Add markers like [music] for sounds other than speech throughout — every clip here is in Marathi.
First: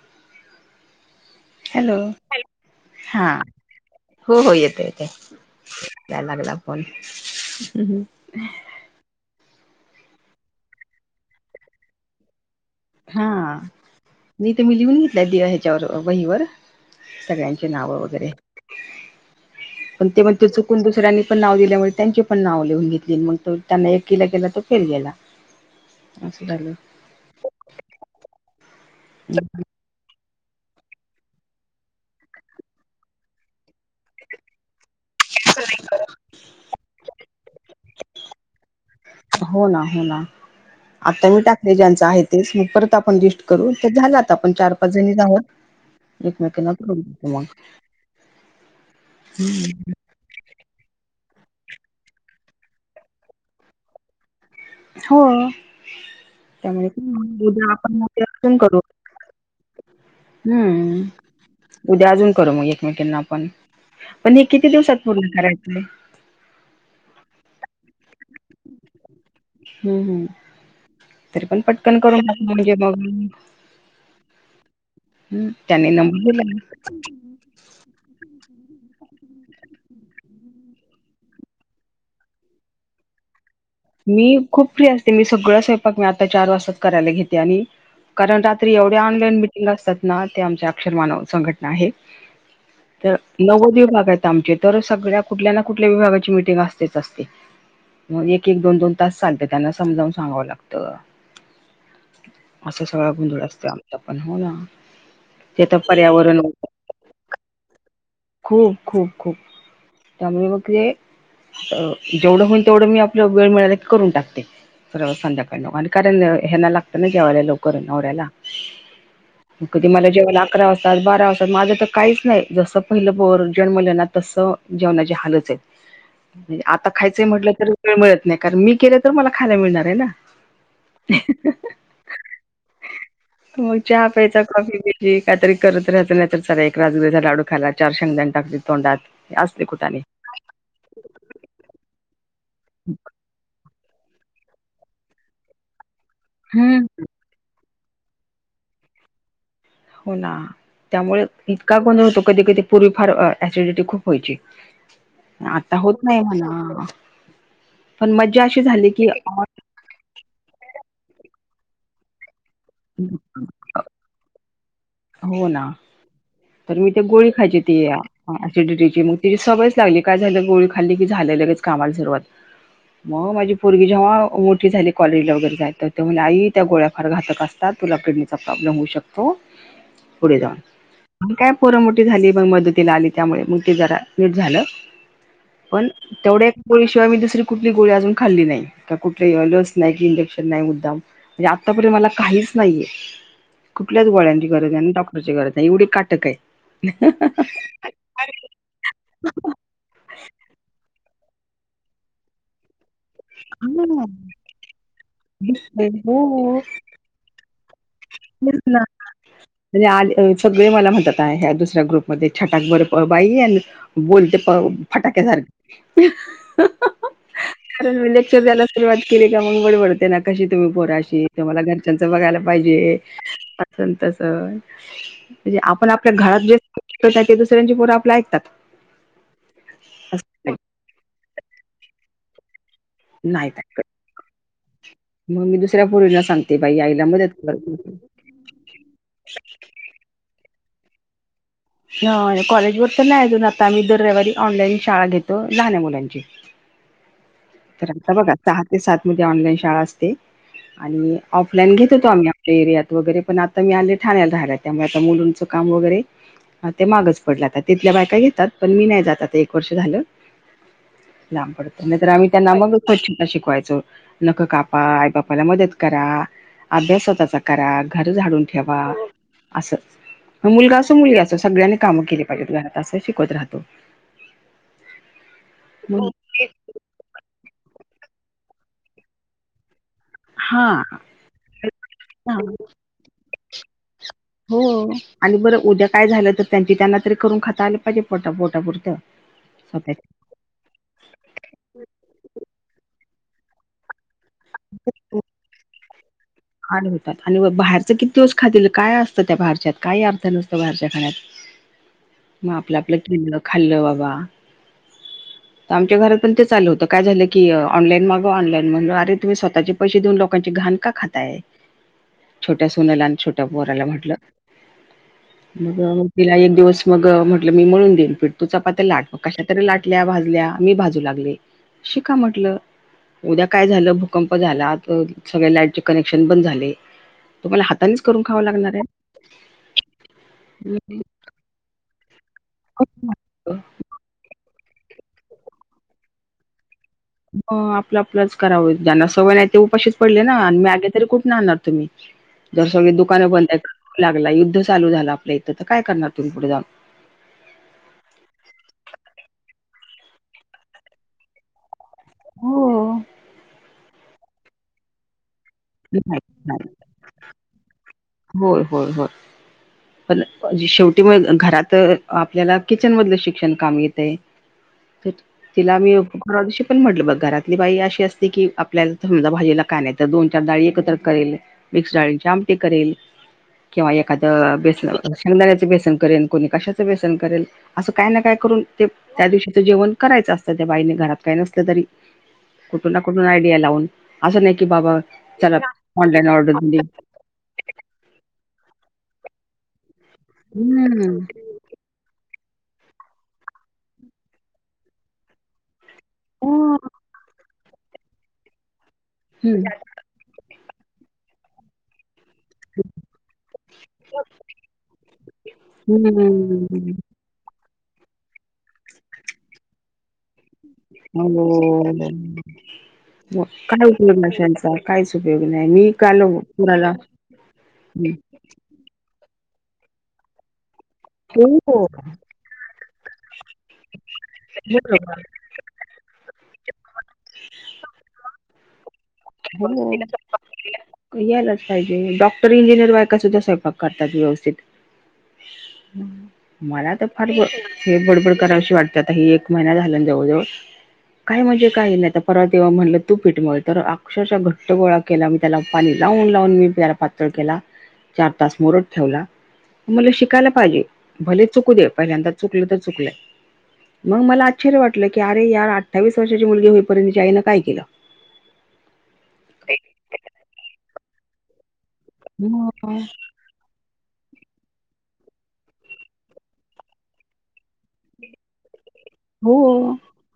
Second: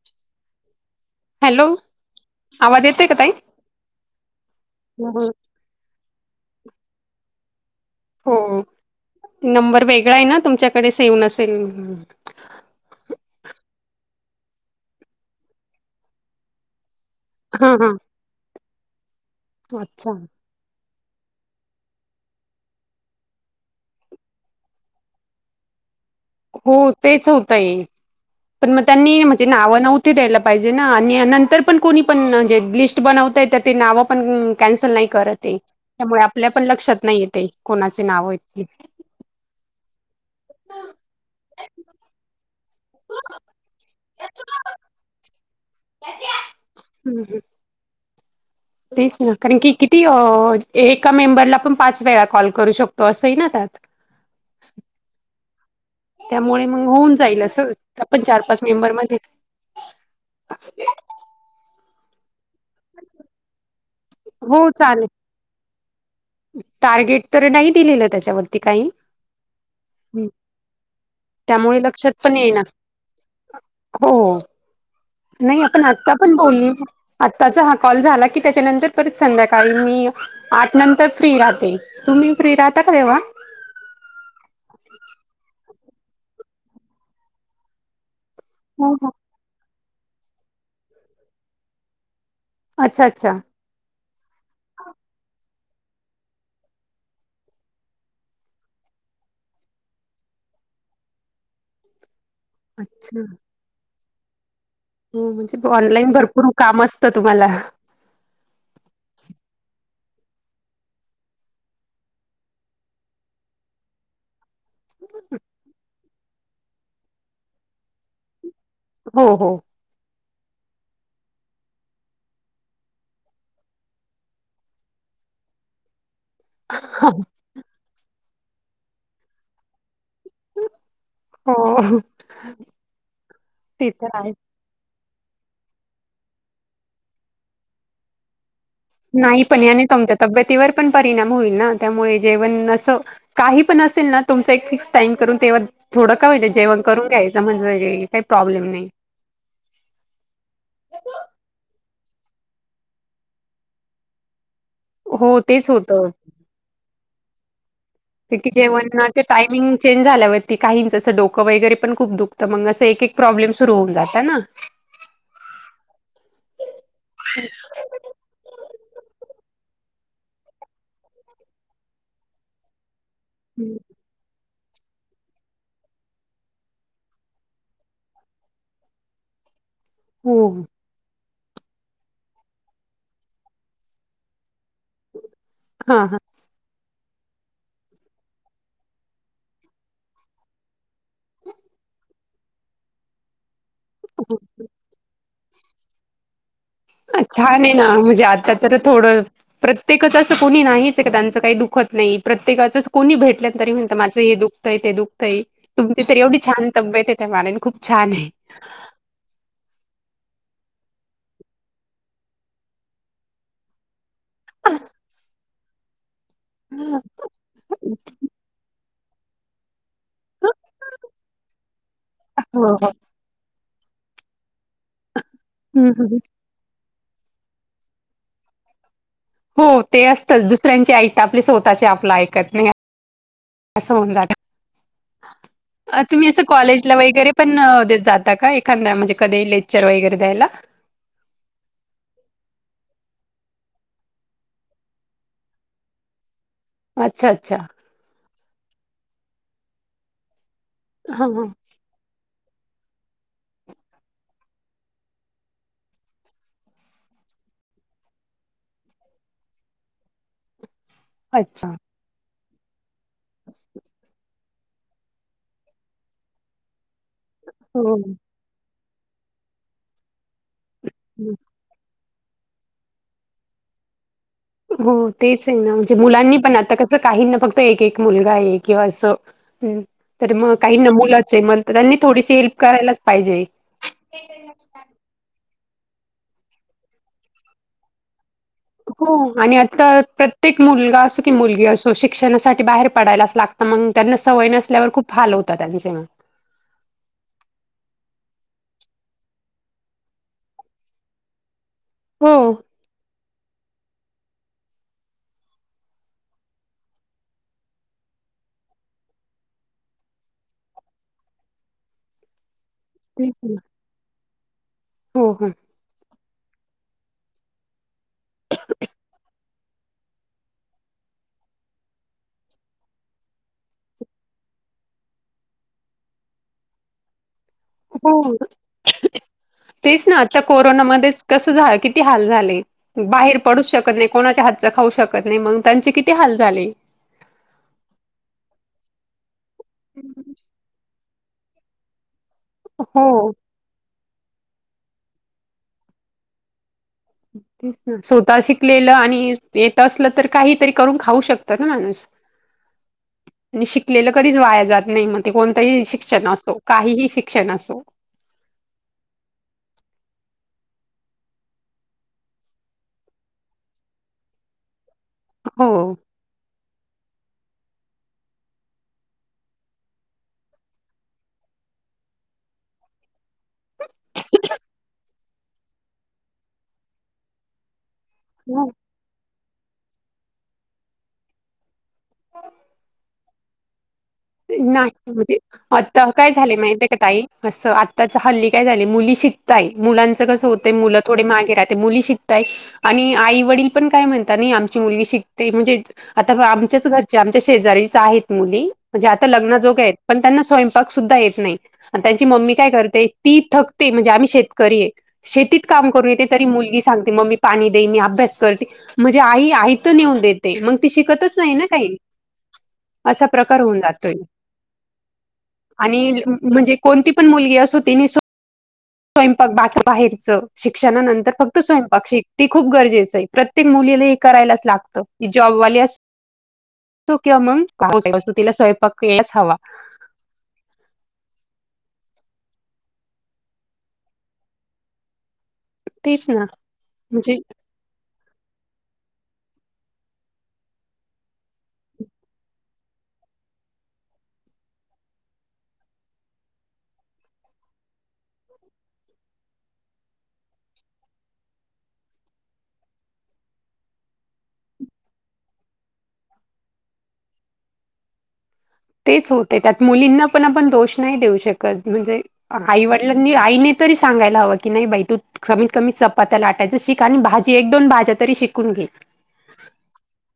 [inaudible] हॅलो, आवाज येतोय का हा ताई? हो हो येते येते. याय लागला फोन. हो नंबर वेगळा आहे ना तुमच्याकडे सेव नसेल. हा नाही तर मी लिहून घेतलाय ह्याच्यावर वहीवर. हा सगळ्यांची हा नाव वगैरे पण अच्छा. ती म्हण त चुकून दुसऱ्यांनी पण नाव दिल्यामुळे त्यांचे पण नाव लिहून घेतले मग तो त्यांना एककीला गेला तो फेल गेला. अस झालं. हो तेच होतंय पण मग त्यांनी म्हणजे नाव नव्हत ते द्यायला पाहिजे ना आणि नंतर पण कोणी पण जे लिस्ट बनवताय तर ते नावं पण कॅन्सल नाही त्यामुळे आपल्या पण लक्षात नाही येते कोणाचे नाव आहेत ती. हो ना हो ना आता मी टाकले ज्यांच आहे तेच म परत आपण लिस्ट करू तर झालात आपण चार पाच जणी आहोत. एकमेकांना करू मग. तेच ना कारण की किती आ एका मेंबरला पण पाच वेळा कॉल करू शकतो असं आहे ना त्यात. हो‌. मग त्यामुळे होऊन जाईल उद्या असं आपण चार आपणन पाच करू. मेंबर मध्ये हम्म. उद्या अजून करू मग एकमेकींना आपण पण हे हो किती चालेल. दिवसात पर्ण करायचंय? टार्गेट तर नाही दिलेलं त्याच्यावरती काही. हं हं. तरी पण त्यामुळे पटकन लक्षात करून पण टाकू येईना म्हणजे मग हो. हं नाही आपण त्याने आता नंबर पण दिला. बोलली आत्ताचा हा कॉल झाला की त्याच्यानंतर परत संध्याकाळी मी आठ नंतर फ्री राहते तुम्ही फ्री राहता का तेव्हा? मी खूप फ्री असते मी सगळं स्वयंपाक मी आता चार करायला घेते आणि कारण हो एवढ्या हो ऑनलाईन मिटिंग असतात ना ते आमच्या अक्षर मानव संघटना आहे. अच्छा तर अच्छा नव्वद विभाग आहेत. आमचे. तर, सगळ्या कुठल्या ना कुठल्या विभागाची मिटिंग असतेच असते. मग एक एक दोन दोन तास चालते. त्यांना समजवून सांगावं लागतं. असा सगळा अच्छा गोंधळ असतो आमचा पण. हो ना. ते तर ऑनलाईन पर्यावरण भरपूर काम असतं तुम्हाला. खूप खूप खूप. त्यामुळे मग ते अ जेवढं होईल तेवढं मी आपला वेळ मिळाला की करून टाकते. तर संध्याकाळी कारण ह्याना लागतं ना जेवायला लवकर नवऱ्याला. हो हो कधी मला जेवायला अकरा वाजतात, बारा वाजतात माझं तर काहीच नाही. जसं पहिलं पोर जन्मले ना तस जेवणाची हालच आहे. आता खायचंय म्हटलं तर मिळत नाही. कारण मी केले तर मला खायला मिळणार आहे ना! हो मग ते चहा तर आहे प्यायचा कॉफी प्यायची. ह काहीतरी करत राहत नाही तर चाला एक राजगिर्याचा लाडू खायला. चार शेंगदाण टाक तोंडात नाही पण असले याने कुठाने तुमच्या तब्येतीवर पण परिणाम होईल ना त्यामुळे जेवण असं काही पण असेल ना तुमच एक फिक्स टाइम करून. तेव्हा, थोडं का होईना जेवण हम्म. करून घ्यायचं. [unintelligible] प्रॉब्लेम नाही. होना. त्यामुळे इतका गोंधळ होतो कधी कधी, पूर्वी फार ऍसिडिटी खूप व्हायची. हो तेच आता होत होतं नाही म्हणा. पण ते मज्जा की अशी झाली की जेवणाचे टायमिंग चेंज झाल्यावरती काहीचं असं डोकं वगैरे पण खूप दुखतं मग असं एक एक प्रॉब्लेम सुरु होऊन जात ना. हो ना. तर मी ते गोळी खायची ती या असिडिटीची मग तिची सवयच लागली. काय झालं गोळी खाल्ली की झाल्या झाल्याचं लगेच कामाला सुरुवात मग माझी पोरगी जेव्हा मोठी झाली कॉलेजला वगैरे जाते ती म्हणलं आई त्या गोळ्या फार घातक असतात. तुला किडनीचा प्रॉब्लेम होऊ शकतो. पुढे हो. जाऊन. काय पोर मोठी झाली मग मदतीला आली त्यामुळे मग ते जरा नीट झालं. पण हां हां. तेवढे गोळी शिवाय मी दुसरी कुठली गोळी अजून खाल्ली नाही. का कुठली लस नाही कि इंजेक्शन नाही मुद्दाम. म्हणजे आता पर्यंत मला काहीच नाही ये. कुठल्याच गोळ्यांची गरज आहे ना डॉक्टरची गरज आहे एवढी काटक आहे. छान आहे ना म्हणजे आता तर थोडं प्रत्येकाचं असं कोणी नाहीच का त्यांचं काही दुःखत नाही प्रत्येकाच कोणी भेटल्या तरी म्हणत माझं हे दुखतंय ते दुखतंय. तुमची तरी एवढी हो. छान तब्येत त्या मानाने खूप छान आहे. आ सगळे मला म्हणतात आहे दुसऱ्या ग्रुपमध्ये छटाक बर बाई बोलते पहा फटाक्यासारखं हम्म. कारण मी लेक्चर द्यायला सुरुवात केली का मंग बडबड ना कशी तुम्ही पोर अशी तुम्हाला घर त्यांच बघायला हो पाहिजे असंतस म्हणजे आपण हं आपल्या हं घरात जे ते दुसऱ्यांची पोरं आपलं ऐकतात. हो ते असतंच असं दुसऱ्यांचे ऐकतात आपले स्वतःचे आपलं ऐकत नाही. नाहीत ऐकत. खाऊन मग मी दुसऱ्या झालं, पोरींना तुम्ही अस सांगते बाई कॉलेजला आईला मदत वैगरे कर. पण अ देत जात काय काय एखांदा म्हणजे कधी लेक्चर वगैरे द्यायला. ह कॉलेज वर तर नाही अजून आता आम्ही दर रविवारी ऑनलाईन शाळा घेतो लहान्या मुलांची. अच्छा अच्छा. तर आता बघा सहा ते सात मध्ये ऑनलाईन शाळा असते, आणि हां हां ऑफलाईन घेत होतो आम्ही एरियात वगैरे पण आता मी आले ठाण्याला राहायला, त्यामुळे आता मुलूंडच काम वगैरे हा ते मागच पडल आता, तिथल्या बायका घेतात पण मी नाही जात आता एक वर्ष झालं. लांब अच्छा पडत, नाही तर आम्ही त्यांना मग स्वचछता शिकवायचो नख कापा, आई बापाला मदत करा अभ्यासतच. करा, हो. घर झाडून ठेवा अस मुलगा असो मुलगी अस सगळ्यांनी काम केली पाहिजेत घरात, अस शिकवत राहतो. हो तेच आहे ना, म्हणजे मग मुलांनी पण आत आता कसं काहींना फक्त एक-एक मुलगा आहे किंवा असं तर मग हा काही न मुलाचे मग तर त्यांनी थोडीशी हेल्प करायलाच पाहिजे. हो आणि बरं उद्या काय झालं तर, त्यांची त्यांना तरी करून खाता आले पाहिजे. पोटा-पोटा पुर हो आणि आता प्रत्येक मुलगा असो कि मुलगी असो शिक्षणासाठी बाहेर पडायलाच लाग मंग त्यांना सवय नसल्यावर खूप हाल होता त्यांचे मग. हाल होतात आणि बाहेरचं किती दिवस खातील, काय असतं त्या बाहेरच्यात, काही अर्थ नसतं बाहेरच्या खाण्यात. हो मग आपलं-आपलं केलेलं खाल्लं बाबा. आमच्या घरात पण ते चालू होत, काय झालं की ऑलाईन मागवा, ऑनलाईन म्हणल अरे तुम्ही स्वतःची पैसे देऊन लोांकांची घाण का खाता? काय छोट्या सुनला आणि तेच छोट्या ना पोराला म्हटलं, हो हो म किंवा म तिला एक दिवस मग म्हटलं मी मळून देईन पीठ तु चपात्या लाट, मग कशात तरी लाटल्या, भाजल्या मी भाजू लागले शिका म्हटल. उद्या काय झालं, भूकंप झाला, आ सगळ्या लाईटचे कनेक्शन बंद झाले हातानीच करून हो खाव लागणार आहे. तेच ना आता कोरोनामध्येच कसं झा, किती हाल झाले बाहेर पडूच शकत नाही, कोणाच्या हातच खाऊ शकत नाही, मंग त्यांचे किती हाल झाले. म आपलं आपलंच करावं, ज्यांना सवय नाही ते उपाशीच पडले ना आणि मॅगी त तरी कुठून आणणार तुम्ही, जर सगळी हो दुकानं बंद आहेत कर्फ्यू लागला, युद्ध चालू झाल आपल्या इथं तर काय करणार तुम्ही पुढे जाऊन. तेच ना स्वतः शिकलेलं, आणि येत असलं तर काहीतरी करून खाऊ शकतं ना माणूस. हो. आणि शिकलेलं कधीच वाया जात नाही म्हण ते कोणतंही नाही शिक्षण असो, नाही काहीही शिक्षण असो. होय होय होय पण जे शेवटी मग घरात आपल्याला किचन मधलं शिक्षण कामी येतय. तेच, तीला मी हो. परवा दिवशी पण म्हटलं बघ, घरातली बाई अशी असते की आपल्याला समजा भाजीला काय नाय तर दोन चार डाळी एकत्र करेल, मिक्स डाळींची आमटी करेल किंवा एखाद बेसन, शेंदण्याचं बेसन करेल कोणी कशाचं बेसन करेल. असं काय ना काय करून ते त्या दिवशीच जेवण करायचं असतं त्या बाईने घरात काही नसलं तरी, कुठून ना कुठून आयडिया लावून. असं नाही की, बाबा. चला आता ऑनलाईन काय झाले ऑर्डर दिली माहिती का ताई असं आत्ताचा हल्ली काय झाले मुली शिकताय मुलांचा. कसं होत मुलं हम्म थोडे मागे राहते मुली शिक''--'' ताय आणि आई वडील पण काय म्हणतात नाही आमची मुलगी शिकते म्हणजे. आता पहा आमच्याच घरचे आमच्या शेजारीच आहेत मुली म्हणजे आता लग्न जो हम्म काय आहेत. पण त्यांना स्वयंपाक सुद्धा येत नाही. त्यांची मम्मी काय करते ती थकते म्हणजे आम्ही शेतकरी आहे. शेतीत काम करून येते तरी मुलगी हम्म सांगते मम्मी. पाणी देई मी अभ्यास करते म्हणजे आई आयत नेऊन देत. ते मग ती शिकतच नाही ना काही असा हो प्र''--'' फार ऊन काय लागते उपयोग नाही त्यांचा काहीच उपयोग नाही मी काल आणि म्हणजे कुणाला कोणती पण मुलगी असो त्यांनी स्वतः. स्वयंपाक बाकी बाहेरच शिक्षणानंतर नंतर फक्त हो स्वयंपाक शिक. ती खूप गरजेचं आहे प्रत्येक मुलीला हे करायलाच लागतं की, जॉबवाली असो. तो किवा मंगत [inaudible] तिला स्वयंपाक यायलाच हवा होय [inaudible] मुलीला स्वयंपाक यायलाच पाहिजे डॉक्टर इंजिनियर बायका सुद्धा स्वयपाग करतात व्यवस्थित. तेच ना मला तर फार म्हणजे ग. हे बडबड करावशी वाटते आता ही एक महिना झाला जवळजवळ. काय म्हणजे काही नाही परत तेव्हा म्हणलं तू पीठ मळ तर आ''--'' अक्षरशः घट्ट गोळा केला मी त्याला पाणी लावून लावून मी त्याला पातळ केला. चार तास मुरत ठेवला. मला शिकायला पाहिजे भले चुकू दे पहिल्यांदा चुकलं तर चुकलं. मग मला आश्चर्य वाटलं की, अरे यार अठ्ठावीस वर्षाची मुलगी होईपर्यंत तिच्या आईनं काय केलं. तेच होतंय त्यात मुलींना पण आपण दोष नाही देऊ शकत म्हणजे मग आईवडिलांनी. आईने तरी सांगायला हवं की, नाही बाई तू. कमीत कमीत चपात्या लाटायच शिक आणि भाजी एक दोन भाज्या तरी शिकून घे. हो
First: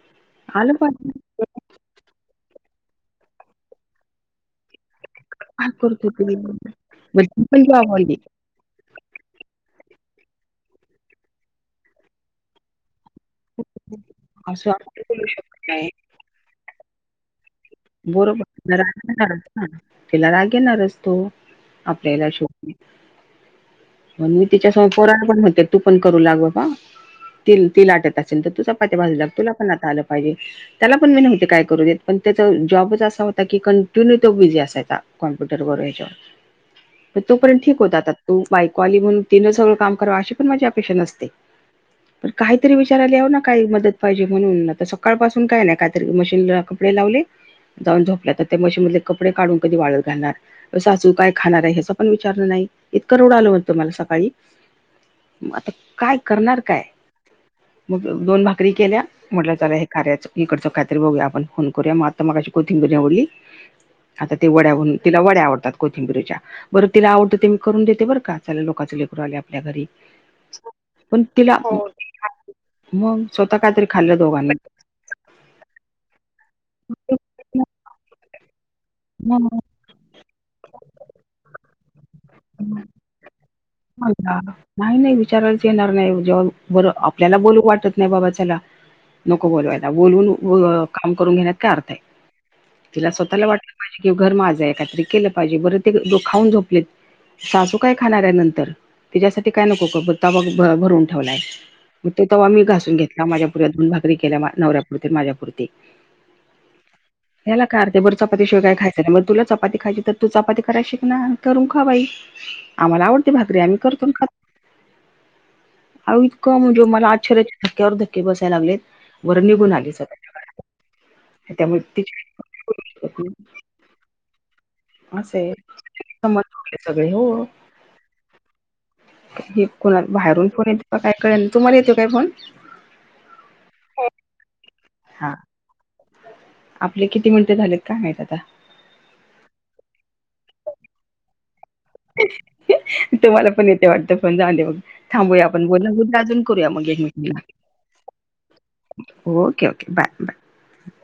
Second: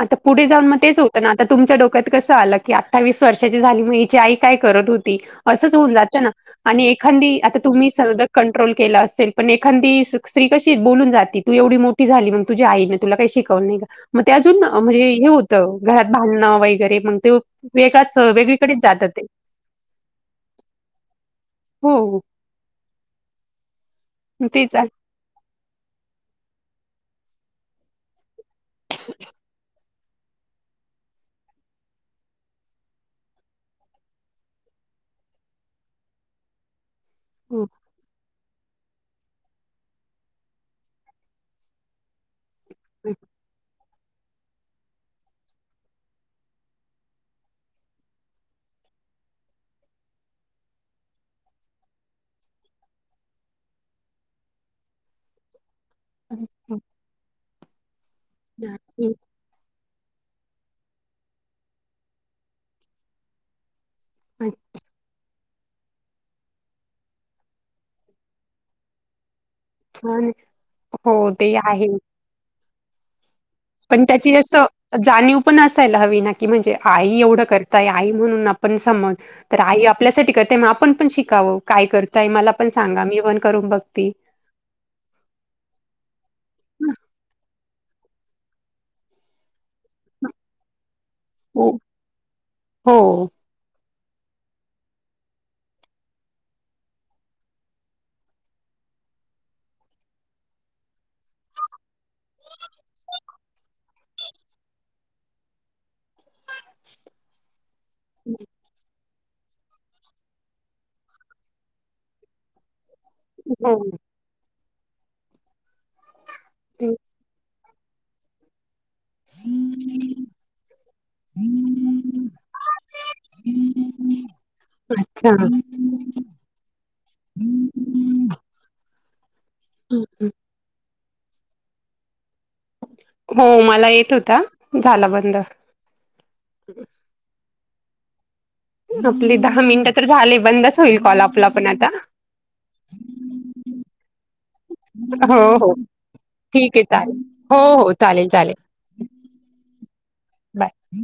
आता पुढे जाऊन आलं मग तेच पाहिजे होतं ना. आता तुमच्या डोक्यात कस आलं की, अठ्ठावीस वर्षाची झाली म हिची आई काय करत होती. ती काय असच होऊन करतो जात तू ना आणि मग एखादी ती आता पण तुम्ही जॉब आली सगळ कटी ''--'' रोल केलं असेल पण एखादी स्त्री कशी बोलून जाते तू एवढी मोठी झाली मग तुझ्या आईने तुला काही शिकवलं. नाही का मग ते अजून असं आपण म्हणजे हे बोलू शकत होतं नाही घरात भांडणं वगैरे मग ते. वेगळाच बरोबर वेगळीकडेच जातं ते. रागणार ना तिला राग येणारच तो हो, हो. आपल्याला शोक. पण मी तिच्या तेच आहे. समोर पोराणा पण म्हणते तू पण करू लाग बाबा ती तीलाटत आहं. [unintelligible] नाहीतर तू चपात्या भाजू लागं तुला पण आता आलं पाहिजे त्याला पण मी नाही काय करू दे. तो जॉबच असा होता की, कंटिन्यू तो बिझी असायचा कॉम्प्युटर वून या्याच्यावर. तो पर्यंत हो. ठीक होतं आता बायको आली म्हणून तिनं सगळं काम करावं अशी पण माझी अपेक्षा नसते. पण काहीतरी विचार यालावर ना काही मदत. पाहिजे म्हणून आता सकाळपासून काय नाही काहीतरी मशीनला कपडे लावले. जाऊन झोपल्यात त्या मशीनमधले कपडे काढून कधी वाळत घालणार. सासू काय खाणार आहे या्यां पण विचारलं नाही इतकं रडू आलं होत मला सकाळी. म आता काय करणार अच्छा. काय मग दोन भाकरी केल्या. म्हटलं जरा हे कार्याचं इकडचं काहीतरी बघूया आपण फोन करूया मग आता मगाशी कोथिंबरी निवडली. आता ते अच्छा. वड्याून तिला वड्या आवडतात. कोथिंबीरीच्या बरं तिला आवडंत ते मी करून देते बर का चला लोकाचं लेकरू आलंय आप''--'' आपल्या घरी हो, पण ते तिला आहे. मग. स्वतः काही तरी पण खाल्लं त्याची दोघांनी असं जाणीव पण असायला हवी ना की म्हणजे आई एवढं करताय आई म्हणून आपण समज मग तर आई आपल्यासाठी करते मग आपण पण शिकावं काय करताय आई मला पण सांगा मी पण करून बघती. हा नाही नाही विचारायलाच येणार नाही जेव्हा बर आपल्याला बोलू वाटत नाही बाबा चला नको बोलवायला बोलवून काम करून घेण्यात हो, काय अर्थ आहे तिला हो. स्वतःला वाट कि घर माझं हे काहीतरी केलं पाहिजे बरं ते ती खाऊन झोपलीत. सासू काय खाणार आहे नंतर तिच्यासाठी काय नको का बुत्ता भरून ठेवलाय. मग तो तवा मी घासून घेतला माझ्या पुढ्यात दोन भाकरी केल्या मा नवऱ्यापुरती माझ्यापुरती याला काय अर्थ आहे बरं चपाती शिवाय खाय त्यामुळे तुला चपाती खायची तर तू चपाती करायला शिक ना करून खावा बाई आम्हाला आवड भाकरी हो. आम्ही करतो आणं खातो आवो इतकं म्हणजे मला आश्चर्या धक्क्यावर धक्के बसाय लागलेत वर निघून आली सर त्यामुळे तिची [inaudible] अच्छा असं आहे [unintelligible] संबंध सगळे हो हे कोणा बाहेरून येत काय कळेना तुमाला येतो काय फोन? हो मला येत होता झाला हा बंद. आपले किती मिनटं झालेत काय माहित आता आपली दहा मिनटं तर झाले बंदच होईल कॉल आपला पण आता [unintelligible] तुम्हाला पण येतोय वाटतं फोन झाल्यावर हो, थांबूया आपण हो. बोलन अजून करूया ठीक आहे मग चालेल. एकमेकिला हो हो चालेल चालेल. Okay okay bye bye bye